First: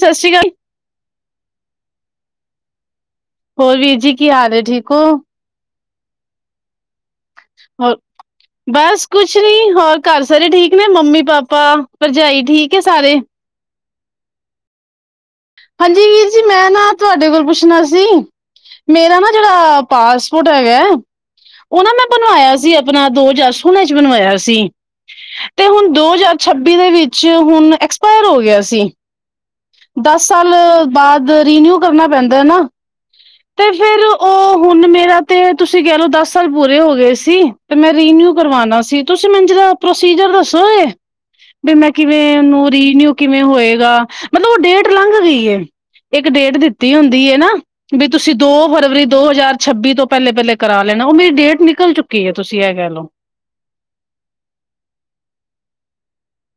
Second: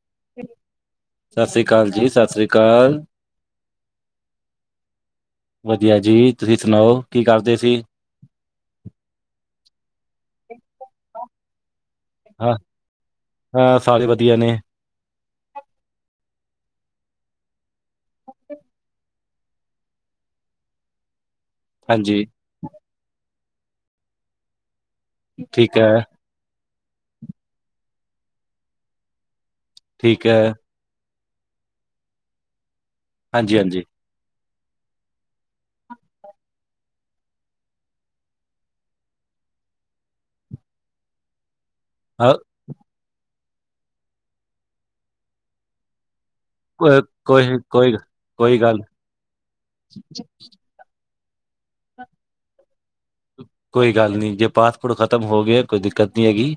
ਸ਼ਸ਼੍ਰੀ ਕਾਲ। ਸਸ਼੍ਰੀ ਅਕਾਲ ਜੀ, ਸਸ਼੍ਰੀ ਅਕਾਲ। ਹੋਰ ਵੀਰ ਜੀ ਕੀ ਹਾਲ ਐ? ਠੀਕ ਓ। ਵਧੀਆ ਜੀ ਤੁਸੀਂ ਸੁਣਾਓ? ਹੋਰ [unintelligible] ਬਸ ਕੁਛ ਨੀ, ਹੋਰ ਘਰ ਸਾਰੇ ਠੀਕ ਨੇ? ਮੰਮੀ ਪਾਪਾ ਭਰਜਾਈ ਠੀਕ ਏ ਸਾਰੇ? ਹ ਸਾਰੇ ਵਦੀਆਂ ਨੇ। ਹਾਂਜੀ ਵੀਰ ਜੀ ਮੈ ਨਾ ਤੁਹਾਡੇ ਕੋਲ ਪੁੱਛਣਾ ਸੀ, ਮੇਰਾ ਨਾ ਜੇੜਾ ਪਾਸਪੋਰਟ ਹੈਗਾ ਐ, ਓ ਨਾ ਮੈ ਹਾਂਜੀ, ਬਣਵਾਇਆ ਸੀ ਆ ਪਨਾ ਦੋ ਹਜਾਰ ਸੋਲ੍ਹਾ ਚ ਬਣਵਾਇਆ ਸੀ, ਤੇ ਠੀਕ ਹੈ, ਹੁਣ ਦੋ ਹਜਾਰ ਛੱਬੀ ਦੇ ਵਿੱਚ ਹੁਣ ਐਕਸਪਾਇਰ ਹੋ ਗਿਆ ਸੀ। ਠੀਕ ਦਸ ਹੈ, ਸਾਲ, ਬਾਦ ਰੀਨਿਊ ਕਰਨਾ ਪੈਂਦਾ ਏ ਨਾ, ਤੇ ਹਾਂਜੀ-ਹਾਂਜੀ। ਫੇਰ ਉਹ ਹੁਣ [inaudible] ਮੇਰਾ ਤੇ, ਤੁਸੀ ਕੈ ਲੋ ਦਸ ਸਾਲ ਪੂਰੇ ਹੋ ਗਏ ਸੀ ਤੇ ਮੈਂ ਰੀਨਿਊ ਕਰਵਾਨਾ ਸੀ ਤੁਸੀਂ ਮੈਨ ਜਰਾ ਪ੍ਰੋਸੀਜਰ ਦੱਸੋਗੇ? ਬੀ ਮੈ ਹਾਂ, ਕਿਵੇਂ ਓਨੂੰ, ਰੀਨਿਊ ਕਿਵੇਂ ਹੋਏਗਾ ਮਤਲਬ ਓ ਡੇਟ ਲੰਘ ਗਈ ਏ ਏਕ ਡੇਟ ਦਿੱਤੀ ਕੋ- ਹੁੰਦੀ ਏ ਨਾ, ਕੋਈ, ਕੋਈ, ਬੀ ਤੁਸੀਂ ਦੋ ਕੋਈ ਗੱਲ ਫਰਵਰੀ ਦੋ ਹਜਾਰ ਛੱਬੀ ਤੋਂ ਪੈਲੇ-ਪੈਲੇ ਕਰਾ ਲੈਨਾ ਓ ਮੇਰੀ ਡੇਟ ਨਿਕਲ ਚੁੱਕੀ ਏ, ਤੁਸੀ ਐ ਕੈ ਲੋ। ਕੋਈ ਗੱਲ ਨੀ ਜੇ ਪਾਸਪੋਟ ਖਤਮ ਹੋਗਿਆ, ਕੋਈ ਦਿੱਕਤ ਨੀ ਹੈਗੀ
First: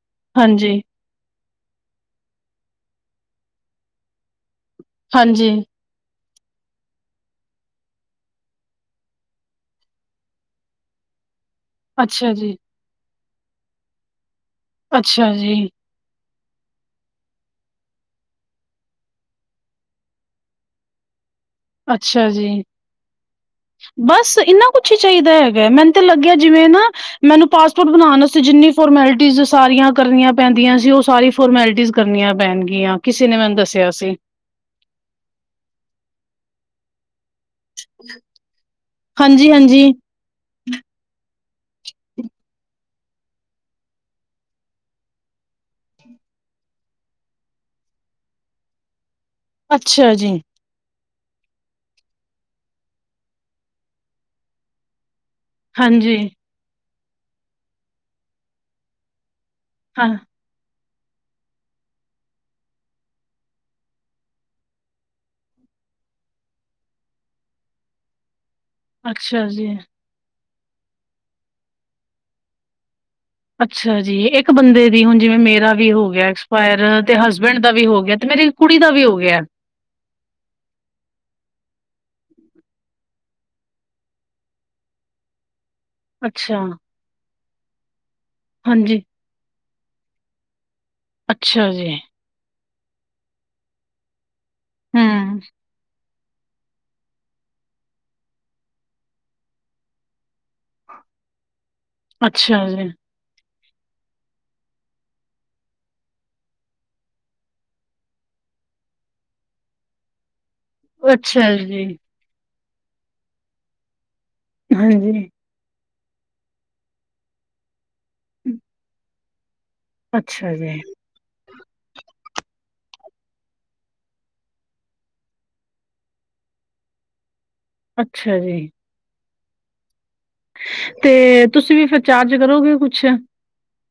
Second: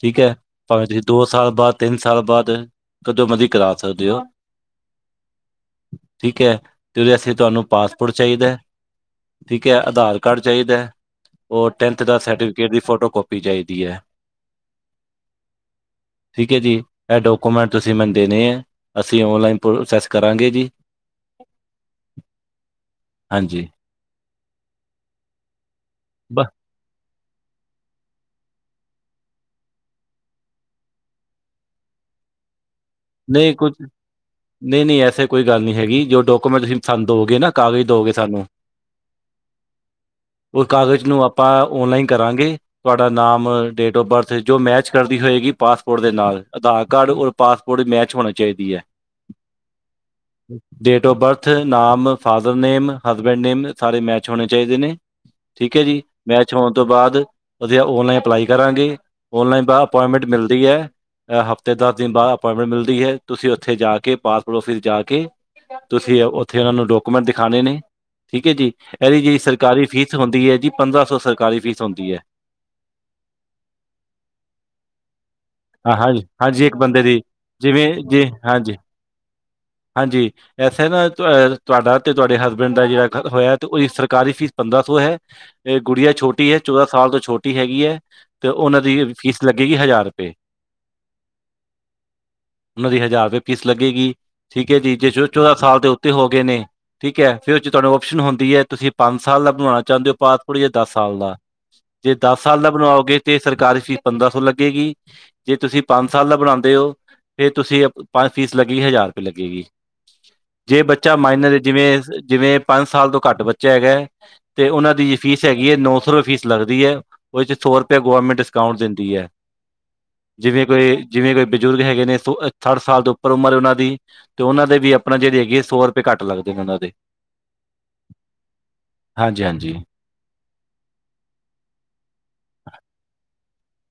ਠੀਕ ਐ ਹਾਂਜੀ ਭਾਵੇਂ ਤੁਸੀਂ ਦੋ ਸਾਲ ਬਾਦ, ਤਿੰਨ ਸਾਲ ਬਾਦ ਕਦੋਂ ਮਰਦੀ ਕਰਾ ਸਕਦੇ ਓ। ਹਾਂਜੀ। ਠੀਕ ਐ, ਤੇ ਓਦੇ ਆਸੇ ਤੁਹਾਨੂੰ ਪਾਸਪੋਟ ਚਾਈਦਾ ਏ ਠੀਕ ਐ, ਅਧਾਰ ਕਾਡ ਚਾਈਦਾ ਐ ਓਰ ਟੈਂਨਥ ਦਾ ਅੱਛਾ ਜੀ ਸਰਟੀਫਿਕੇਟ ਦੀ ਫੋਟੋ ਕੋਪੀ ਚਾਈਦੀ ਐ। ਅੱਛਾ ਜੀ। ਠੀਕ ਐ ਜੀ ਐ ਡੋਕੋਮੈਂਟ ਤੁਸੀਂ ਮੈਨ ਦੇਨੇ ਐ ਅਸੀ ਓਨਲਾਈਨ ਪ੍ਰੋਸੈਸ ਕਰਾਂਗੇ ਜੀ ਅੱਛਾ ਜੀ, ਹਾਂਜੀ ਬਸ ਇੰਨਾ ਕੁਛ ਈ ਚਈਦਾ ਐ ਮੈਨ ਤੇ ਲੱਗੇਆ ਬ ਜਿਵੇਂ ਨਾ ਮੈਨੂੰ ਪਾਸਪੋਟ ਬਨਾਨ ਆਸਤੇ ਜਿੰਨੀ ਫੋਰਮੈਲਟੀਜ਼ ਸਾਰੀਆਂ ਕਰਨੀਆਂ ਪੈਂਦੀਆਂ ਸੀ, ਓ ਸਾਰੀਆਂ ਫੋਰਮੈਲਟੀਜ਼ ਕਰਨੀਆਂ ਪੈਨਗੀਆਂ। ਨਈ ਕੁਜ ਨਈ, ਨਈ ਐਸੇ ਕੋਈ ਗੱਲ ਨਈ ਹੈਗੀ, ਜੋ ਡੋਕੋਮੰਟ ਤੂਸੀ ਸਾਨੂ ਦੋਗੇ ਨਾ ਕਾਗਜ ਦੋਗੇ ਸਾਨੂੰ ਹਾਂਜੀ ਹਾਂਜੀ ਓ ਕਾਗਜ ਨੂੰ ਆਪਾਂ ਓਨਲਾਈਨ ਕਰਾਂਗੇ ਤੁਆਡਾ ਨਾਮ, ਡੇਟ ਔਫ ਬਰਥ ਜੋ ਮੈਚ ਕਰਦੀ ਹੋਏਗੀ ਪਾਸਪੋਟ ਦੇ ਨਾਲ਼, ਅਧਾਰ ਕਾਡ ਓਰ ਪਾਸਪ ਥੋੜ੍ਹੀ ਮੈਚ ਹੋਣ ਚਾਈਦੀ ਐ। ਅੱਛਾ ਜੀ। ਡੇਟ ਓਫ ਬਰਥ, ਨਾਮ, ਫਾਦਰ ਨੇਮ, ਹਸਬੇਂਡ ਨੇਮ ਸਾਰੇ ਮੈਚ ਹੋਣੇ ਚਾਈਦੇ ਨੇ ਠੀਕ ਐ ਜੀ ਹਾਂਜੀ ਮੈਚ ਹੋਣ ਤੋਂ ਬਾਅਦ ਅਸੀਂ ਔਨਲਾਈਨ ਅਪਲਾਈ ਕਰਾਂਗੇ ਔਨਲਾਈਨ ਬਾਅਦ ਹਾਂ ਅਪਾਇੰਟਮੈਂਟ ਮਿਲਦੀ ਐ ਹਫਤੇ ਦਸ ਦਿਨ ਬਾਅਦ ਅਪੋਇੰਟਮੈਂਟ ਮਿਲਦੀ ਹੈ ਤੁਸੀਂ ਉੱਥੇ ਜਾ ਕੇ ਪਾਸਪੋਟ ਆਫਿਸ ਜਾ ਕੇ ਤੁਸੀਂ ਉੱਥੇ ਓਨਾ ਨੂੰ ਡਾਕੂਮੈਂਟ ਦਿਖਾਣੇ ਨੇ ਠੀਕ ਐ ਜੀ। ਐਦੀ ਜਿਹੜੀ ਅੱਛਾ ਜੀ ਸਰਕਾਰੀ ਫੀਸ ਹੁੰਦੀ ਐ ਜੀ ਪੰਦਰਾਂ ਸੌ ਸਰਕਾਰੀ ਫ਼ੀਸ ਹੁੰਦੀ ਐ। ਅੱਛਾ ਜੀ ਇੱਕ ਬੰਦੇ ਦੀ ਹੁਣ ਜਿਵੇਂ ਮੇ ਵੀ ਹਾਂ ਹੋ ਹਾਂਜੀ ਗਿਆ ਹਾਂਜੀ ਇੱਕ ਐਕਸਪਾਇਰ ਬੰਦੇ ਤੇ ਦੀ ਹਸਬੈਂਡ ਦਾ ਵੀ ਜਿਵੇਂ ਹੋ ਗਿਆ ਜੀ ਤੇ ਮੇਰੀ ਹਾਂਜੀ ਕੁੜੀ ਦਾ ਵੀ ਹੋ ਗਿਆ। ਹਾਂਜੀ। ਐਸੇ ਨਾ ਤੁਹਾਡਾ ਤੇ ਤੁਹਾਡੇ ਹਸਬੈਂਡ ਦਾ ਜਿਹੜਾ ਹੋਇਆ ਤੇ ਉਹਦੀ ਸਰਕਾਰੀ ਫੀਸ ਪੰਦਰਾਂ ਸੌ ਹੈ। ਇਹ ਗੁੜੀਆ ਛੋਟੀ ਹੈ ਅੱਛਾ ਚੌਦਾਂ ਸਾਲ ਤੋਂ ਛੋਟੀ ਹੈਗੀ ਹੈ ਤੇ ਉਹਨਾਂ ਹਾਂਜੀ ਦੀ ਫੀਸ ਲੱਗੇਗੀ ਹਜ਼ਾਰ ਰੁਪਏ। ਅੱਛਾ ਜੀ। ਉਹਨਾਂ ਦੀ ਹਜ਼ਾਰ ਰੁਪਏ ਫੀਸ ਲੱਗੇਗੀ ਠੀਕ ਹੈ ਜੀ ਜੇ ਹਮ ਚੌਦਾਂ ਸਾਲ ਦੇ ਉੱਤੇ ਹੋ ਗਏ ਨੇ। ਠੀਕ ਹੈ ਫਿਰ ਉਹ ਚ ਤੁਹਾਨੂੰ ਓਪਸ਼ਨ ਹੁੰਦੀ ਹੈ ਤੁਸੀਂ ਪੰਜ ਸਾਲ ਦਾ ਬਣਾਉਣਾ ਚਾਹੁੰਦੇ ਹੋ ਪਾਸਪੋਰਟ ਜਾਂ ਦਸ ਸਾਲ ਦਾ ਜੇ ਦਾਸ ਸਾਲ ਅੱਛਾ ਦਾ ਜੀ ਬਣਵਾਓਗੇ ਤੇ ਸਰਕਾਰੀ ਫੀ, ਪੰਦਰਾਂ ਸੌ ਲੱਗੇਗੀ ਜੇ ਤੁਸੀਂ ਪੰਜ ਸਾਲ ਦਾ ਬਣਾਂਦੇ ਓ ਫੇਰ ਤੁਸੀ, ਅਪ ਤਾਂ ਫ਼ੀਸ ਲੱਗੇਗੀ ਹਜਾਰ ਰਪੇ ਲੱਗੇਗੀ। [inaudible] ਜੇ ਬੱਚਾ ਅੱਛਾ ਮਾਈਨਰ ਜੀ ਜਿਵੇਂ, ਸ ਜਿਵੇਂ ਪੰਜ ਸਾਲ ਤੋਂ ਘੱਟ ਬੱਚਾ ਹੈਗਾ ਏ, ਤੇ ਓਨਾਂ ਦੀ ਹਾਂਜੀ ਫੀਸ ਹੈਗੀ ਐ ਨੋ ਸੋ ਰਪੈ ਫੀਸ ਲੱਗਦੀ ਐ, ਓਦੇ ਚ ਸੋ ਰਪੈ ਗੌਰਰਮੈਂਟ ਡਿਸਕਾਊਂਟ ਦਿੰਦੀ ਐ। ਅੱਛਾ ਜਿਵੇਂ ਜੀ ਕੋਈ, ਜਿਵੇਂ ਕੋਈ ਬਿਜ਼ੁਰਗ ਹੈਗੇ ਨੇ ਸੋ, ਸੱਠ ਸਾਲ ਤੋਂ ਉੱਪਰ ਉਮਰ ਓਨਾਂ ਦੀ ਤੇ ਉਹਨਾਂ ਦੇ ਵੀ ਆਪਣਾ ਜਿਹੜੇ ਹੈਗੇ ਆ ਸੌ ਰੁਪਏ ਘੱਟ ਲੱਗਦੇ ਨੇ ਉਹਨਾਂ ਦੇ ਅੱਛਾ ਜੀ। ਹਾਂਜੀ ਹਾਂਜੀ। ਤੇ ਤੁਸੀਂ ਵੀ ਫਿਰ ਚਾਰਜ ਕਰੋਗੇ ਕੁਛ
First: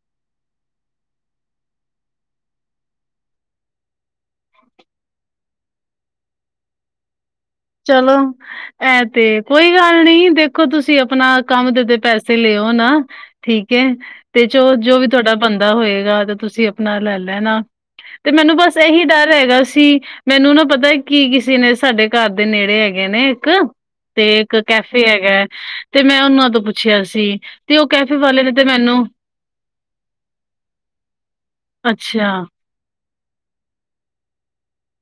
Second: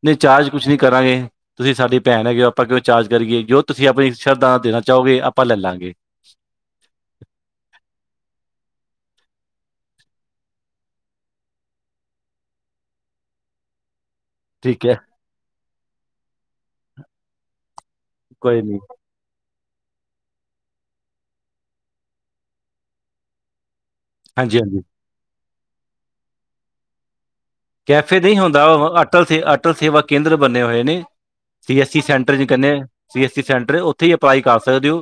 ਨਹੀਂ ਚਾਰਜ ਕੁਛ ਨਹੀਂ ਕਰਾਂਗੇ। ਤੁਸੀਂ ਸਾਡੀ ਭੈਣ ਹੈਗੇ ਹੋ ਆਪਾਂ ਕਿਉਂ ਚਾਰਜ ਕਰੀਏ ਜੋ ਤੁਸੀਂ ਆਪਣੀ ਸ਼ਰਧਾ ਦੇਣਾ ਚਾਹੋਗੇ ਆਪਾਂ ਲੈ ਲਾਂਗੇ। ਚਲੋ। ਇਹ ਤੇ ਕੋਈ ਗੱਲ ਨੀ ਦੇਖੋ ਤੁਸੀਂ ਆਪਣਾ ਕੰਮ ਦੇ ਤੇ ਪੈਸੇ ਲਿਓ ਨਾ। ਠੀਕ ਹੈ ਤੇ ਚ ਠੀਕ ਹੈ ਜੋ ਵੀ ਤੁਹਾਡਾ ਬਣ ਦਾ ਹੋਏਗਾ ਤੇ ਤੁਸੀਂ ਆਪਣਾ ਲੈ ਲੈਣਾ ਤੇ ਮੈਨੂੰ ਕੋਈ ਬਸ ਨੀ ਇਹੀ ਡਰ ਹੈਗਾ ਸੀ ਮੈਨੂੰ ਨਾ ਪਤਾ ਕੀ ਕਿਸੇ ਨੇ ਸਾਡੇ ਘਰ ਦੇ ਨੇੜੇ ਹੈਗੇ ਨੇ ਇੱਕ ਤੇ ਇੱਕ ਹਾਂਜੀ ਹਾਂਜੀ ਕੈਫੇ ਹੈਗਾ ਤੇ ਮੈਂ ਉਹਨਾਂ ਤੋਂ ਪੁੱਛਿਆ ਸੀ। ਤੇ ਉਹ ਕੈਫੇ ਨਹੀਂ ਵਾਲੇ ਨੇ ਹੁੰਦਾ ਤੇ ਮੈਨੂੰ ਅਟਲ ਸੇ ਅਟਲ ਸੇਵਾ ਕੇਂਦਰ ਬਣੇ ਹੋਏ ਨੇ ਸੀ ਐੱਸਸੀ ਸੀ ਅੱਛਾ ਸੈਂਟਰ ਕ ਸੀ ਐੱਸ ਸੀ ਸੈਂਟਰ ਉੱਥੇ ਹੀ ਅਪਲਾਈ ਕਰ ਸਕਦੇ ਹੋ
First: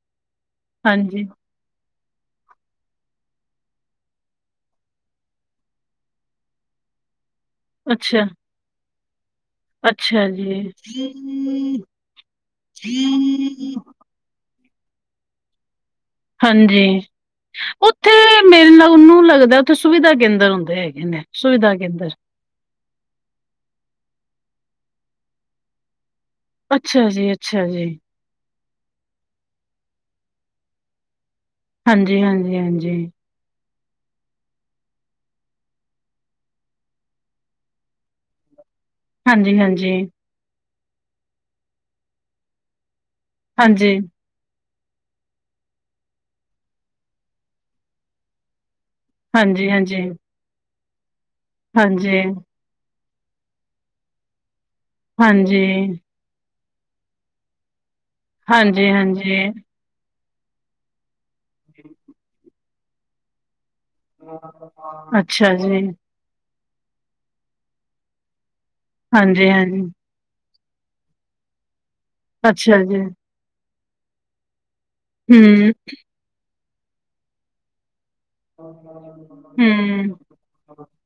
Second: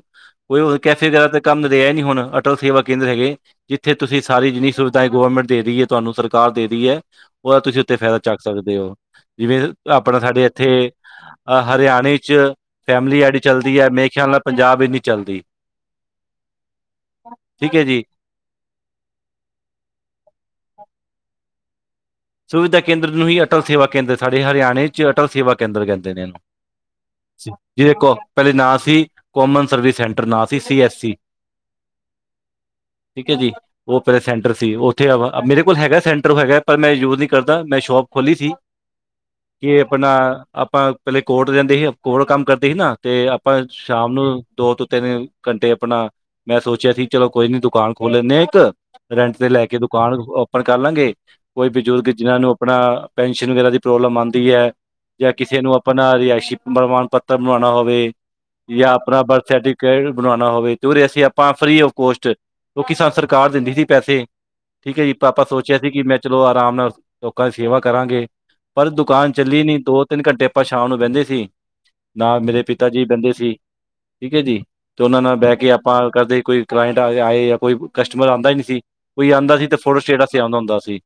ਕੋਈ ਕੈਫੇ ਹਾਂਜੀ ਵਗੈਰਾ। ਕੰਮ ਰਿਹਾ ਨੀ ਹੁਣ ਅਟਲ ਸੇਵਾ ਕੇਂਦਰ ਹੈਗੇ। ਜਿੱਥੇ ਤੁਸੀਂ ਸਾਰੀ ਜਿੰਨੀ ਸੁਵਿਧਾ ਗਵੌਰਮੈਂਟ ਦੇ ਰਹੀ ਹੈ ਤੁਹਾਨੂੰ ਸਰਕਾਰ ਦੇ ਰਹੀ ਹੈ। ਉਹਦਾ ਤੁਸੀਂ ਉੱਥੇ ਫਾਇਦਾ ਅੱਛਾ ਚੁੱਕ ਸਕਦੇ ਹੋ। ਜਿਵੇਂ ਆਪਣਾ ਅੱਛਾ ਸਾਡੇ ਇੱਥੇ ਜੀ ਹਰਿਆਣੇ ਚ ਫੈਮਿਲੀ ਐਡ ਚੱਲਦੀ ਹੈ ਮ ਖਿਆ ਨਾਲ ਪੰਜਾਬ ਇੰਨੀ ਚੱਲਦੀ ਹਾਂਜੀ ਠੀਕ ਹੈ ਜੀ ਉੱਥੇ ਮੇਰੇ ਨਾਲ ਉਹਨੂੰ ਲੱਗਦਾ ਉੱਥੇ ਸੁਵਿਧਾ ਕੇਂਦਰ ਹੁੰਦੇ ਹੈਗੇ ਨੇ ਸੁਵਿਧਾ ਕੇਂਦਰ ਸੁਵਿਧਾ ਕੇਂਦਰ ਨੂੰ ਹੀ, ਅਟਲ ਸੇਵਾ ਕੇਂਦਰ, ਸਾਡੇ ਹਰਿਆਣੇ ਚ ਅਟਲ ਸੇਵਾ ਕੇਂਦਰ ਕਹਿੰਦੇ ਨੇ, ਇਹਨੂੰ। ਜੀ ਦੇਖੋ, ਪਹਿਲੇ ਨਾਂ ਸੀ ਕੋਮਨ ਸਰਵਿਸ ਸੈਂਟਰ, ਨਾਂ ਸੀ, ਸੀ -ਐਸ -ਸੀ। ਹਾਂਜੀ -ਹਾਂਜੀ, ਹਾਂਜੀ। ਠੀਕ ਹੈ ਜੀ, ਉਹ ਫਿਰ ਸੈਂਟਰ ਸੀ, ਉੱਥੇ ਮੇਰੇ ਕੋਲ ਹੈਗਾ, ਸੈਂਟਰ ਹੋਗਾ ਪਰ ਮੈਂ ਯੂਜ ਨਹੀਂ ਕਰਦਾ, ਮੈਂ ਸ਼ੋਪ ਖੋਲੀ ਸੀ ਹਾਂਜੀ, ਕਿ ਹਾਂਜੀ, ਆਪਣਾ ਆਪਾਂ ਪਹਿਲੇ ਕੋਰਟ ਜਾਂਦੇ ਸੀ, ਕੋਰਟ ਕੰਮ ਕਰਦੇ ਸੀ ਨਾ, ਤੇ ਆਪਾਂ ਹਾਂਜੀ, ਸ਼ਾਮ ਨੂੰ ਦੋ ਤੋਂ ਤਿੰਨ ਘੰਟੇ ਆਪਣਾ ਮੈਂ ਸੋਚਿਆ ਸੀ ਚਲੋ ਕੋਈ ਨ ਦੁਕਾਨ ਖੋਲ ਲੈਂਦੇ ਆ ਇੱਕ ਰੈਂਟ ਤੇ ਲੈ ਕੇ ਹਾਂਜੀ, ਦੁਕਾਨ ਓਪਨ ਕਰ ਲਾਂਗੇ ਕੋਈ ਬਜ਼ੁਰਗ ਹਾਂਜੀ, ਜਿਹਨਾਂ ਨੂੰ ਆਪਣਾ ਪੈਨਸ਼ਨ ਵਗੈਰਾ ਦੀ ਪ੍ਰੋਬਲਮ ਆਉਂਦੀ ਹੈ ਜਾਂ ਕਿਸੇ ਹਾਂਜੀ, ਨੂੰ ਆਪਣਾ ਰਿਹਾਇਸ਼ੀ ਪ੍ਰਮਾਣ ਪੱਤਰ ਬਣਾਉਣਾ ਹੋਵੇ ਹਾਂਜੀ, ਹਾਂਜੀ, ਜਾਂ ਆਪਣਾ ਹਾਂਜੀ। ਬਰਥ ਸਰਟੀ [unintelligible] ਬਣਾਣਾ ਹੋਵੇ ਤੇ ਉਰੇ ਅਸੀਂ ਆਪਾਂ ਫ੍ਰਰੀ ਔਫ ਕੋਸਟ ਜੋ [unintelligible] ਸਰਕਾਰ ਦਿੰਦੀ ਸੀ। ਪੈਸੇ ਠੀਕ ਐ ਜੀ ਪਾਪਾ ਅੱਛਾ ਸੋਚਿਆ ਜੀ, ਸੀ ਕੀ ਮੈਂ ਚਲੋ ਆਰਾਮ ਨਾਲ ਲੋਕਾਂ ਦੀ ਸੇਵਾ ਕਰਾਂਗੇ ਪਰ ਦੁਕਾਨ ਹਾਂਜੀ, ਚੱਲੀ ਨੀ ਹਾਂਜੀ, ਦੋ ਤਿੰਨ ਘੰਟੇ ਆਪਾਂ ਸ਼ਾਮ ਨੂੰ ਬੇਂਦੇ ਸੀ ਨਾਲ ਮੇਰੇ ਪਿਤਾ ਜੀ ਬੇਂਦੇ ਸੀ ਠੀਕ ਐ ਜੀ। ਤੇ ਓਨਾਂ ਨਾਲ ਬਹਿ ਕੇ ਹੂੰ, ਆਪਾਂ ਕਦੇ ਕੋਈ ਕਲਾਇੰਟ ਆਏ ਜਾਂ ਕੋਈ ਕਸਟਮਰ ਆਂਦਾ ਈ ਨੀ ਸੀ ਕੋਈ ਆਂਦਾ ਸੀ ਤੇ ਫੋਟੇ ਹੂੰ, ਸਟੇਟ ਵਾਸਤੇ ਆਂਦਾ ਹੁੰਦਾ ਸੀ।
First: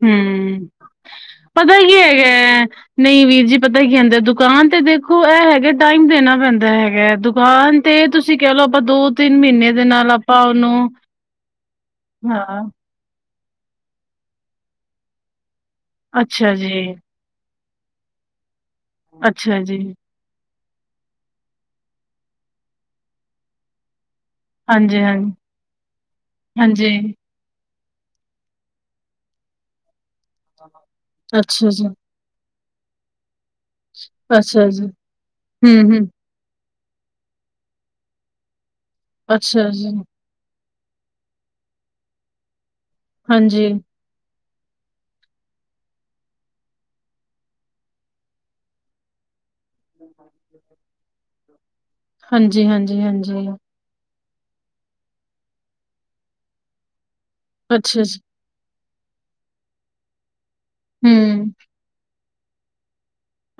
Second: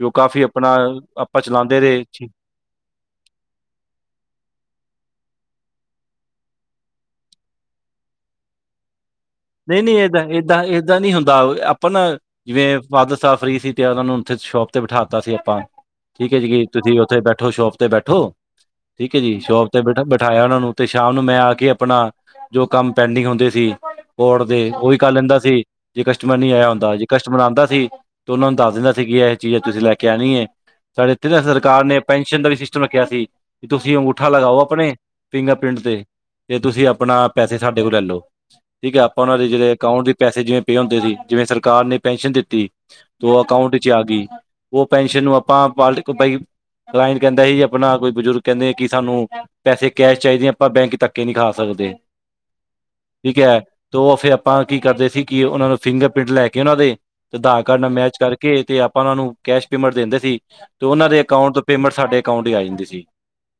ਵੀ ਉਹ ਕਾਫੀ ਹੂੰ ਆਪਣਾ ਆਪਾਂ ਪਤਾ ਚਲਾਉਂਦੇ ਕੀ ਰਹੇ ਹੈਗੈ ਨਈ ਵੀਰ ਜੀ ਪਤਾ ਕੀ ਆਂਦੇ ਦੁਕਾਨ ਤੇ ਦੇਖੋ ਐ ਹੈਗਾ ਟਾਈਮ ਦੇਣਾ ਪੈਂਦਾ ਹੈਗੈ ਦੁਕਾਨ ਤੇ ਤੁਸੀਂ ਕਹਿ ਲਓ, ਆਪਾਂ ਦੋ ਤਿੰਨ ਮਹੀਨੇ ਨਹੀਂ ਦੇ -ਨਹੀਂ, ਨਾਲ ਆਪਾਂ ਏਦਾਂ-ਏਦਾਂ, ਉਹਨੂੰ ਏਦਾਂ ਨੀ ਹੁੰਦਾ ਆਪਣਾ ਹਾਂ ਜਿਵੇਂ ਫਾਦਰ ਸਾਬ ਫਰੀ ਸੀ, ਤੇ ਓਨਾਂ ਨੂੰ ਉੱਥੇ ਸ਼ੋਪ ਤੇ ਬਿਠਾ ਤਾ ਸੀ ਆਪਾਂ। ਠੀਕ ਐ ਜੀ, ਕਿ ਤੁਸੀਂ ਉੱਥੇ ਬੈਠੋ ਸ਼ੋਪ ਤੇ ਬੈਠੋ, ਠੀਕ ਐ ਜੀ ਸ਼ੋਪ ਤੇ ਬੈਠ ਬਠਾਇਆ ਉਨਾਂ ਨੂੰ, ਤੇ ਸ਼ਾਮ ਨੂੰ ਮੈਂ ਆ ਕੇ ਆਪਣਾ ਜੋ ਕੰਮ ਪੈਂਡਿੰਗ ਹੁੰਦੇ ਸੀ ਕੋਰਟ ਤੇ ਉਹੀ ਹਾਂਜੀ, ਕਰ ਹਾਂਜੀ, ਲੈਂਦਾ ਸੀ, ਜੇ ਕਸਟਮਰ ਨੀ ਆਇਆ ਹੁੰਦਾ ਹਾਂਜੀ, ਜੇ ਕਸਟਮਰ ਆਉਂਦਾ ਸੀ, ਤੇ ਉਹਨਾਂ ਨੂੰ ਦੱਸ ਦਿੰਦਾ ਸੀ, ਕਿ ਇਹ ਚੀਜ਼ ਤੁਸੀਂ ਲੈ ਕੇ ਆਉਣੀ ਹੈ। ਸਾਡੇ ਇੱਥੇ ਅੱਛਾ ਸਰਕਾਰ ਜੀ, ਨੇ ਪੈਨਸ਼ਨ ਦਾ ਵੀ ਸਿਸਟਮ ਰੱਖਿਆ ਸੀ, ਵੀ ਤੁਸੀਂ ਅੰਗੂਠਾ ਲਗਾਓ ਅੱਛਾ ਜੀ, ਆਪਣੇ ਫਿੰਗਰ ਪ੍ਰਿੰਟ ਹੂੰ, ਦੇ ਹੂੰ, ਤੇ ਤੁਸੀਂ ਆਪਣਾ ਪੈਸੇ, ਸਾਡੇ ਕੋਲੋ ਲੈ ਲਓ। ਠੀਕ ਹੈ, ਆਪਾਂ ਉਹਨਾਂ ਦੇ ਅੱਛਾ ਜਿਹੜੇ ਜੀ, ਅਕਾਊਂਟ ਦੇ ਪੈਸੇ ਜਿਵੇਂ ਪਏ ਹੁੰਦੇ ਸੀ, ਜਿਵੇਂ ਸਰਕਾਰ ਨੇ ਪੈਨਸ਼ਨ ਦਿੱਤੀ ਤੇ ਉਹ ਹਾਂਜੀ, ਅਕਾਊਂਟ ਚ ਆ ਗਈ, ਉਹ ਪੈਨਸ਼ਨ ਨੂੰ [unintelligible] ਕਲਾਇੰਟ ਕਹਿੰਦਾ ਸੀ, ਆਪਣਾ ਕੋਈ ਬਜ਼ੁਰਗ ਕਹਿੰਦੇ ਕਿ ਸਾਨੂੰ ਪੈਸੇ ਕੈਸ਼ ਚਾਹੀਦੇ ਆ, ਆਪਾਂ ਬੈਂਕ ਚ ਧੱਕੇ ਨੀ ਖਾ ਸਕਦੇ। ਹਾਂਜੀ-ਹਾਂਜੀ, ਹਾਂਜੀ। ਤੋ ਓ ਫੇਰ ਆਪਾਂ ਕੀ ਕਰਦੇ ਸੀ, ਕੀ ਉਨਾਂ ਨੂੰ ਫਿੰਗਰਪਿੰਟ ਲੈ ਕੇ, ਉਨਾਂ ਦੇ ਆਧਾਰ ਕਾਰਡ ਨਾਲ ਅੱਛਾ ਮੈਚ ਜੀ, ਕਰ ਕੇ ਤੇ ਆਪਾਂ ਉਨਾਂ ਨੂੰ ਕੈਸ਼ ਪੇਮੈਂਟ ਦਿੰਦੇ ਸੀ, ਤੇ ਉਨਾਂ ਦੇ ਹੂੰ, ਅਕਾਊਂਟ ਤੋਂ ਪੇਮੈਂਟ ਸਾਡੇ ਅਕਾਊਂਟ ਚ ਆ ਜਾਂਦੀ ਸੀ।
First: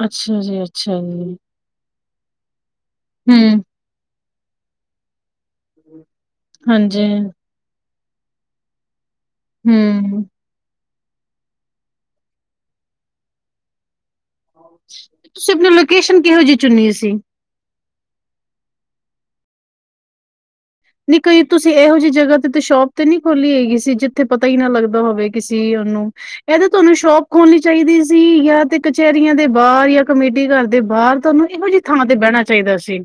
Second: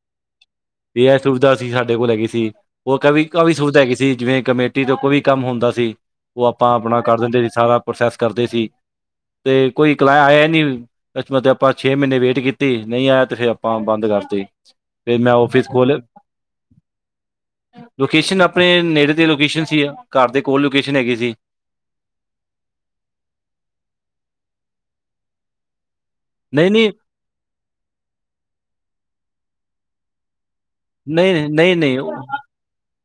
ਅੱਛਾ ਜੀ ਤੇ -ਅੱਛਾ ਇਹ ਜੀ। ਸੁਵਿਧਾ ਸਾਡੇ ਕੋਲ ਹੈਗੀ ਸੀ, ਉਹ ਇੱਕ ਆ ਵੀ ਹੂੰ, ਸੁਵਿਧਾ ਹੈਗੀ ਸੀ, ਜਿਵੇਂ ਕਮੇਟੀ ਤੋਂ ਕੋਈ ਕੰਮ ਹੁੰਦਾ ਸੀ। ਓ ਆਪਾਂ ਆਪਣਾ ਹਾਂਜੀ, ਕਰ ਦਿੰਦੇ ਸੀ, ਸਾਰਾ ਪ੍ਰੋਸੈਸ ਕਰਦੇ ਸੀ, ਤੇ ਕੋਈ ਕਲੈ ਹੂੰ, ਆਇਆ ਨੀ। ਇਸ ਵਾਸਤੇ ਆਪਾਂ ਛੇ ਮਹੀਨੇ ਵੇਟ ਕੀਤੀ, ਨਈ ਆਇਆ ਤਾਂ ਫਿਰ ਆਪਾਂ ਬੰਦ ਕਰ ਤੁਸੀਂ, ਆਪਣੀ ਲੋਕੇਸ਼ਨ ਕਿਹੋ ਜਿਹੀ ਚੁਣੀ ਸੀ? ਲੋਕੇਸ਼ਨ ਆਪਣੇ ਨੇੜੇ ਤੇ ਲੋਕੇਸ਼ਨ ਸੀ, ਘਰ ਦੇ ਕੋਲ ਲੋਕੇਸ਼ਨ ਹੈਗੀ ਨਹੀਂ ਸੀ। ਕਈ ਤੁਸੀਂ ਇਹੋ ਜਿਹੀ ਜਗ੍ਹਾ ਤੇ, ਤੇ ਸ਼ੋਪ ਤੇ ਨੀ ਖੋਲੀ ਹੈਗੀ ਸੀ, ਜਿੱਥੇ ਪਤਾ ਹੀ ਨਾ ਲੱਗਦਾ ਹੋਵੇ ਕਿਸੀ ਉਹਨੂੰ ਏ ਤਾਂ, ਨਹੀਂ ਨਹੀਂ ਤੁਹਾਨੂੰ ਸ਼ੋਪ ਖੋਲਣੀ ਚਾਹੀਦੀ ਸੀ ਯਾਂ ਤੇ ਕਚਹਿਰੀਆਂ ਦੇ ਬਾਹਰ, ਜਾਂ ਕਮੇਟੀ ਘਰ ਦੇ ਬਾਹਰ, ਤੁਹਾਨੂੰ ਨਹੀਂ ਇਹੋ ਜਿਹੀ ਜੀ ਥਾਂ ਤੇ ਬਹਿਣਾ ਚਾਹੀਦਾ ਸੀ।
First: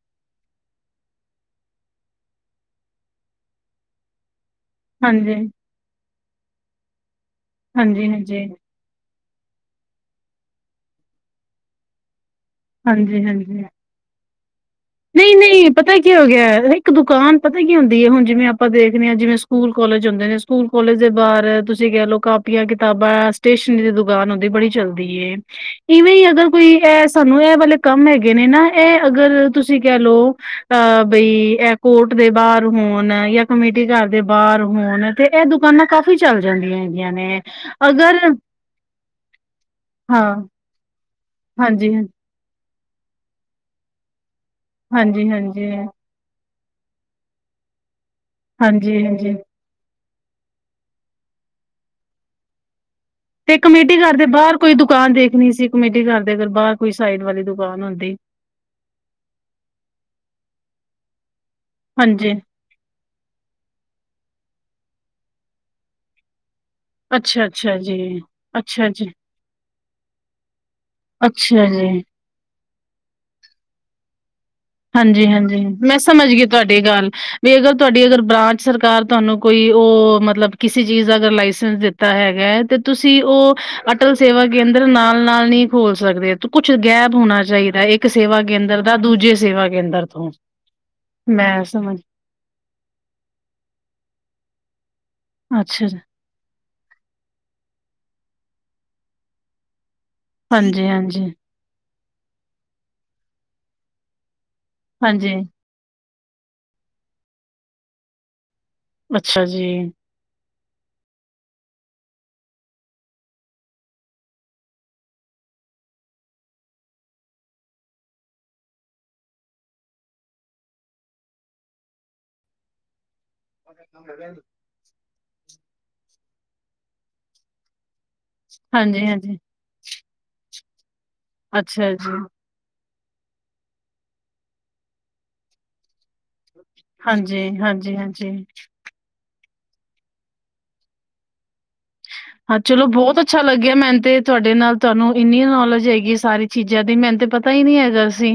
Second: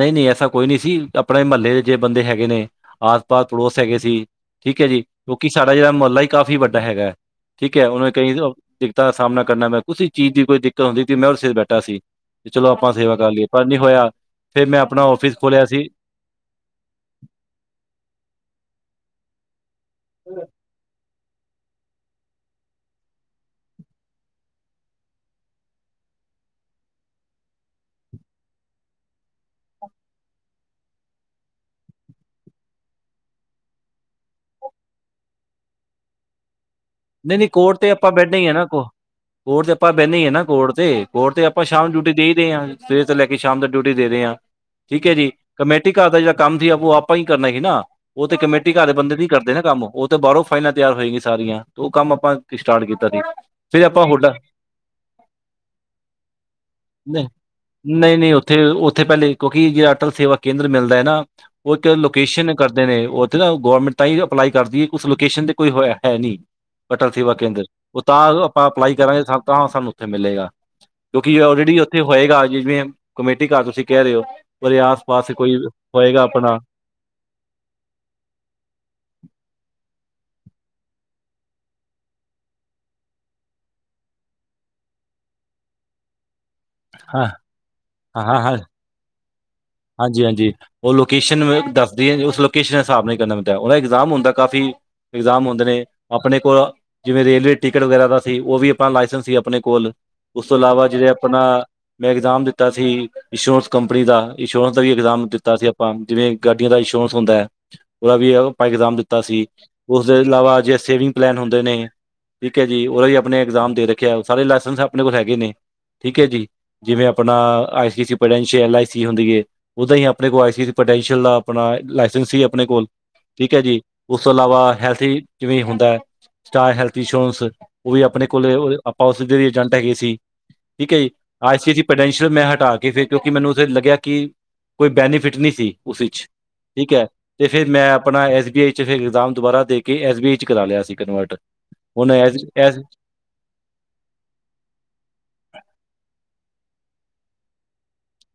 ਨੀ-ਨੀ, ਐਸਾ ਕੋਈ ਨੀ ਸੀ, ਆਪਣੇ ਮੁਹੱਲੇ ਦੇ ਜੇ ਬੰਦੇ ਹੈਗੇ ਨੇ ਆਸ-ਪਾਸ ਪੜੋਸ ਹੈਗੇ ਸੀ। ਠੀਕ ਐ ਜੀ, ਹਾਂਜੀ ਕਿਉਂਕਿ ਸਾਡਾ ਜਿਹੜਾ ਮੁਹੱਲਾ ਹੀ ਕਾਫ਼ੀ ਵੱਡਾ ਹੈਗਾ, ਠੀਕ ਐ ਹਾਂਜੀ ਹਾਂਜੀ ਦਿੱਕਤਾਂ ਦਾ ਸਾਮਣਾ ਕਰਨਾ ਪਿਆ, ਕਿਸੀੇ ਚੀਜ਼ ਦੀ ਕੋਈ ਦਿੱਕਤ ਹੁੰਦੀ ਤੀ ਮੈਂ [unintelligible] ਬੈਠਾ ਸੀ। ਬਈ ਚਲੋ ਆਪਾਂ ਸੇਵਾ ਹਾਂਜੀ ਕਰ ਲਈਏ, ਹਾਂਜੀ ਪਰ ਨੀ ਹੋਇਆ, ਫੇਰ ਮੈਂ ਆਪਣਾ, ਆਫਿਸ ਖੋਲਿਆ ਨਹੀਂ-ਨਹੀਂ ਸੀ। ਪਤਾ ਕੀ ਹੋ ਗਿਆ, ਇੱਕ ਦੁਕਾਨ ਪਤਾ ਕੀ ਹੁੰਦੀ ਐ, ਹੁਣ ਜਿਵੇਂ ਆਪਾਂ ਦੇਖਨੇ ਆ, ਜਿਵੇਂ ਸਕੂਲ ਕਾਲਜ ਹੁੰਦੇ ਨੇ ਸਕੂਲ ਕਾਲਜ ਦੇ ਬਾਹਰ, ਤੁਸੀਂ ਕਹਿ ਲਉ ਕਾਪੀਆਂ-ਕਿਤਾਬਾਂ ਸਟੇਸ਼ਨਰੀ ਦੀ ਦੁਕਾਨ ਹੁੰਦੀ, ਬੜੀ ਚਲਦੀ ਏ। ਇਵੇਂ ਈ, ਅਗਰ ਕੋਈ ਐ ਸਾਨੂੰ ਐ ਵਾਲੇ ਕੰਮ ਹੈਗੇ ਨੇ ਨਾ, ਐ ਅਗਰ ਤੁਸੀਂ ਕਿਹ ਲਉ ਅ ਬਈ ਐ ਕੋਰਟ ਦੇ ਬਾਹਰ ਹੋਣ ਜਾਂ ਕਮੇ ਟੀ ਘਰ ਦੇ, ਬਾਹਰ ਹੋਣ ਤੇ ਇਹ ਦੁਕਾਨਾਂ ਕਾਫ਼ੀ ਚੱਲ ਜਾਂਦੀਆਂ ਨੇ। ਹੈਗੀਆਂ ਨਈ-ਨਈ ਕੋਰਟ ਤੇ ਆਪਾਂ ਅਗਰ [unintelligible] ਈ ਐ ਨਾ ਕੋ ਕੋਰਟ ਤੇ ਆਪਾਂ ਬੈਨੇ ਈ ਆ ਹਾਂ, ਨਾ ਕੋਰਟ ਤੇ। ਹੋਰ ਤੇ ਆਪਾਂ ਸ਼ਾਮ ਨੂੰ ਹਾਂਜੀ, ਡਿਊਟੀ ਦੇ ਈ ਰੇ ਆ ਸਵੇਰੇ ਤੋਂ ਲੈ ਕੇ ਸ਼ਾਮ ਦਾ ਡਿਊਟੀ ਦੇ ਰੇ ਆਂ। ਠੀਕ ਐ ਜੀ ਹਾਂਜੀ, ਹਾਂਜੀ, ਹਾਂਜੀ, ਕਮੇਟੀ ਘਰ ਦਾ ਜਾ ਕੰਮ ਸੀ ਓ ਆਪਾਂ ਈ ਕਰਨਾ ਸੀ ਨਾ ਓ ਤੇ ਕਮੇਟੀ ਘਰ ਹਾਂਜੀ। ਬੰਦੇ ਦੀ ਨੀ ਹਾਂਜੀ ਕਰਦੇ ਨਾ ਕੰਮ ਤੇ ਬਾਹਰੋਂ ਫਾਈਲਾਂ ਤਿਆਰ ਹੋਏਗੀ ਸਾਰੀਆਂ, ਤੇ ਉਹ ਕੰਮ ਆਪਾਂ ਸਟਾਰਟ ਕੀਤਾ ਤੀ। ਤੇ ਕਮੇਟੀ ਘਰ ਦੇ, ਬਾਹਰ ਕੋਈ ਦੁਕਾਨ ਦੇਖਣੀ ਸੀ, ਕਮੇਟੀ ਘਰ ਦੇ ਅਗਰ ਬਾਹਰ ਕੋਈ ਸਾਈਡ ਵਾਲੀ, ਦੁਕਾਨ ਹੁੰਦੀ। ਉੱਥੇ-ਉੱਥੇ ਪਹਿਲੇ ਕਿਉਂਕਿ, ਅਟਲ ਸੇਵਾ ਕੇਂਦਰ ਮਿਲਦਾ ਐ ਨਾ ਉਸ ਚ ਹਾਂਜੀ, ਲੋਕੇਸ਼ਨ ਕਰਦੇ ਨੇ, ਉੱਥੇ ਨਾ ਗੌਰਮੈਂਟ ਤਾਂ ਈ ਅਪਲਾਈ ਕਰਦੀ ਐ ਉਸ ਲੋਕੇਸ਼ਨ ਤੇ ਕੋਈ ਹੋ ਹੈ ਨੀ। ਅਟਲ ਸੇਵਾ ਕੇਂਦਰ, ਅੱਛਾ-ਅੱਛਾ ਜੀ, ਉਹ ਤਾਂ ਆਪਾਂ ਅੱਛਾ ਅਪਲਾਈ ਜੀ, ਕਰਾਂਗੇ, ਤਾਂ ਸਾਨੂੰ ਉੱਥੇ ਮਿਲੇਗਾ। ਕਿਉਂਕਿ, ਅੱਛਾ ਆਲਰੇਡੀ ਉੱਥੇ ਜੀ। ਹੋਏਗਾ, ਜਿਵੇਂ ਕਮੇਟੀ ਘਰ ਤੁਸੀਂ ਕਹਿ ਰਹੇ ਓ। ਹਾਂਜੀ-ਹਾਂਜੀ, ਮੈਂ ਸਮਝ ਗੀ ਤੁਹਾਡੀ ਗੱਲ। ਵੀ ਅਗਰ, ਤੁਹਾਡੀ ਅਗਰ ਬ੍ਰਾਂਚ ਸਰਕਾਰ ਤੁਹਾਨੂੰ, ਕੋਈ ਓ ਮਤਲਬ, ਕਿਸੇ ਚੀਜ਼ ਦਾ ਅਗਰ ਲਾਇਸੈਂਸ ਦਿੱ ਤਾ ਹੈਗਾ ਤੇ, ਤੁਸੀਂ ਓ ਅਟਲ ਸੇਵਾ ਕੇਂਦਰ ਨਾਲ-ਨਾਲ ਨੀ ਖੋਲ ਸਕਦੇ। ਤੇ ਕੁਛ ਗੈਪ ਹਾਂ ਹੋਣਾ ਚਾਹੀਦਾ, ਇੱਕ ਹਾਂ ਸੇਵਾ ਹਾਂ ਕੇਂਦਰ ਦਾ ਦੂਜੇ ਸੇਵਾ ਕੇਂਦਰ ਹਾਂਜੀ ਤੋਂ ਹਾਂਜੀ ਉਹ ਲੋਕੇਸ਼ਨ ਮੈਂ ਸਮਝ ਦੱਸਦੀ ਹੈ ਉਸ ਕਿਸੇ ਨੇ ਹਿਸਾਬ ਨਾਲ ਨਹੀਂ ਕਰਨਾ ਪਿਲਦਾ ਉਹ ਦਾ ਇਗਜ਼ਾਮੁੰਦਾ ਕਾਫੀ ਇਗਜ਼ਾਮ ਹੁੰਦੇ ਨੇ ਅੱਛਾ ਜੀ, ਆਪਣੇ ਕੋਲ ਜਿਵੇਂ ਰੇਲਵੇ ਟਿਕਟ ਵਗੈਰਾ ਦਾ ਸੀ ਉਹ ਵੀ ਆਪਣਾ ਲਾਇਸੈਂਸ ਸੀ ਆਪਣੇ ਕੋਲ ਉਸ ਤੋਂ ਇਲਾਵਾ ਜਿਹੜੇ ਹਾਂਜੀ-ਹਾਂਜੀ, ਆਪਣਾ ਮੈਂ ਇਗਜ਼ਾਮ ਦਿੱਤਾ ਸੀ ਇੰਸ਼ੋਰੈਂਸ ਕੰਪਨੀ ਦਾ ਇੰਸ਼ੋਰੈਂਸ ਦਾ ਵੀ ਇਗਜ਼ਾਮ ਹਾਂਜੀ ਹਾਂਜੀ, ਦਿੱਤਾ ਸੀ ਆਪਾਂ ਜਿਵੇਂ ਗੱਡੀਆਂ ਦਾ ਇੰਸ਼ੋਰੈਂਸ ਹੁੰਦਾ ਹੈ ਉਹਦਾ ਵੀ ਇਗਜ਼ਾਮ ਦਿੱਤਾ ਅੱਛਾ ਸੀ ਜੀ, ਉਸਦੇ ਇਲਾਵਾ ਜੇ ਸੇਵਿੰਗ ਪਲੈਨ ਹੁੰਦੇ ਨੇ ਠੀਕ ਹੈ ਜੀ ਉਹਦਾ ਵੀ ਆਪਣੇ ਇਗਜ਼ਾਮ ਦੇ ਰੱਖਿਆ ਉਹ ਸਾਰੇ ਲਾਇਸੈਂਸ ਆਪਣੇ ਕੋਲ ਹੈਗੇ ਨੇ ਠੀਕ ਹੈ ਜੀ ਜਿਵੇਂ ਆਪਣਾ ਆਈ ਸੀ ਸੀ ਐ ਆਈ ਸੀ ਹੁੰਦੀ ਹੈ ਉਦਾਂ ਹੀ ਆਪਣੇ ਕੋਲ ਆਈ ਪਟੈਂਸ਼ੀਅਲ ਦਾ ਆਪਣਾ ਲਾਇਸੈਂਸ ਸੀ ਆਪਣੇ ਕੋਲ ਠੀਕ ਹੈ ਜੀ ਉਸ ਤੋਂ ਇਲਾਵਾ ਹੈਲਥ ਜਿਵੇਂ ਹੁੰਦਾ ਹੈ ਸਟਾਰ ਹੈਲਥ ਇੰਸ਼ੋਰੈਂਸ ਉਹ ਵੀ ਆਪਣੇ ਕੋਲ ਆਪਾਂ ਹਾਂਜੀ-ਹਾਂਜੀ। ਉਸਦੇ ਜੰਟ ਹੈਗੇ ਸੀ ਠੀਕ ਹੈ ਜੀ ਆ ਸੀਸੀ ਅੱਛਾ ਜੀ, ਪੋਟੈਂਸ਼ੀਅਲ ਮੈਂ ਹਟਾ ਕੇ ਫਿਰ ਕਿਉਂਕਿ ਮੈਨੂੰ ਤੁ ਲੱਗਿਆ ਕਿ ਕੋਈ ਬੈਨੀਫਿਟ ਨਹੀਂ ਸੀ ਉਸ ਵਿੱਚ ਠੀਕ ਹੈ ਤੇ ਹਾਂਜੀ, ਫੇਿਰ ਮੈਂ ਹਾਂਜੀ, ਆਪਣਾ ਹਾਂਜੀ। ਐਸ ਬੀ ਆਈ ਫਿਰ ਇਗਜ਼ਾਮ ਦੁਬਾਰਾ ਦੇ ਕੇ ਐਸ ਬੀ ਈ ਚ ਕਰਾ ਲਿਆ ਸੀ ਕਨਵਰਟ ਹੁਣ ਐਸ ਹਾਂ ਐਸ ਚਲੋ ਬਹੁਤ ਅੱਛਾ ਲੱਗਿਆ ਮੈਨੂੰ ਤੇ ਤੁਹਾਡੇ ਨਾਲ ਤੁਹਾਨੂੰ ਇੰਨੀ ਨੌਲੇਜ ਹੈਗੀ ਸਾਰੀ ਚੀਜ਼ਾਂ ਦੀ ਮੈਨ ਤੇ ਪਤਾ ਹੀ ਨਹੀਂੀ ਹੈਗਾ ਅਸੀਂ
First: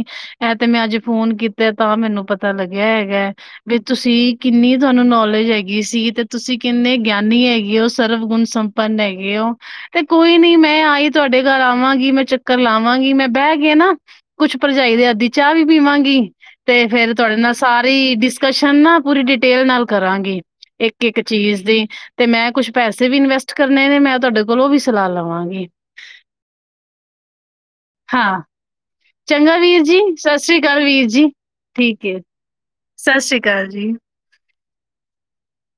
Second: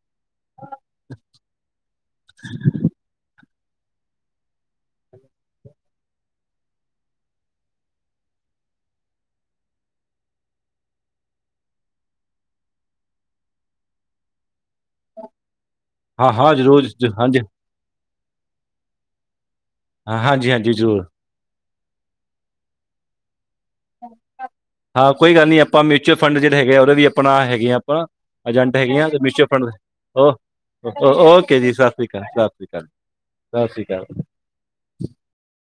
ਇਹ ਤੇ ਮੈਂ ਅੱਜ ਫੋਨ ਕੀਤਾ ਤਾਂ ਮੈਨੂੰ ਪਤਾ ਲੱਗਿਆ ਹੈਗਾ ਵੀ ਤੁਸੀਂ ਕਿੰਨੀ ਤੁਹਾਨੂੰ ਨੌਲੇਜ ਹੈਗੀ ਸੀ ਤੇ ਤੁਸੀਂ ਕਿੰਨੇ ਗਿਆਨੀ ਹੈਗੀ ਹੋ ਸਰਵਗੁਣ ਸੰ ਪ ਹੈਗੇ ਉਹ ਤੇ ਕੋਈ ਨੀ ਮੈਂ ਆਈ ਤੁਹਾਡੇ ਘਰ ਆਵਾਂਗੀ ਮੈਂ ਚੱਕਰ ਲਾਵਾਂਗੀ ਮੈਂ ਬਹਿ ਕੇ ਨਾ ਕੁਛ ਭਰਜਾਈ ਦੇ ਆਦ ਚਾਹ ਵੀ ਪੀਵਾਂਗੀ ਹਾਂ-ਹਾਂ, ਜ਼ਰੂਰ ਤੇ ਜ ਫੇਰ ਤੁਹਾਡੇ ਹਾਂਜੀ, ਨਾਲ ਸਾਰੀ ਡਿਸਕਸ਼ਨ ਨਾ ਪੂਰੀ ਡਿਟੇਲ ਨਾਲ ਕਰਾਂਗੇ ਹਾਂਜੀ-ਹਾਂਜੀ, ਇੱਕ ਜ਼ਰੂਰ ਇੱਕ ਚੀਜ਼ ਦੀ ਤੇ ਮੈਂ ਕੁਛ ਪੈਸੇ ਵੀ ਇਨਵੈਸਟ ਕਰਨੇ ਨੇ ਮੈਂ ਤੁਹਾਡੇ ਕੋਲੋਂ ਉਹ ਵੀ ਸਲਾਹ ਲਵਾਂਗੀ ਮਚਅਲੰਡ ਜਿਹੜੇ ਹੈਗੇ ਉਹਦੇ ਵੀ ਆਪਣਾ ਹੈਗੇ ਆ ਹਾਂ ਏਜੰਟ ਹੈਗੀਆਂ ਤੇ ਮਿਊਚੁਅਲ ਚੰਗਾ ਵੀਰ ਜੀ ਸਤਿ ਸ੍ਰੀ ਅਕਾਲ ਫੰਡ ਵੀਰ ਓਕੇ ਜੀ ਸਤਿ ਸ਼੍ਰੀ ਠੀਕ ਹੈ ਅਕਾਲ ਸਤਿ ਸ਼੍ਰੀ ਅਕਾਲ ਜੀ ਸਤਿ ਸ੍ਰੀ ਅਕਾਲ ਜੀ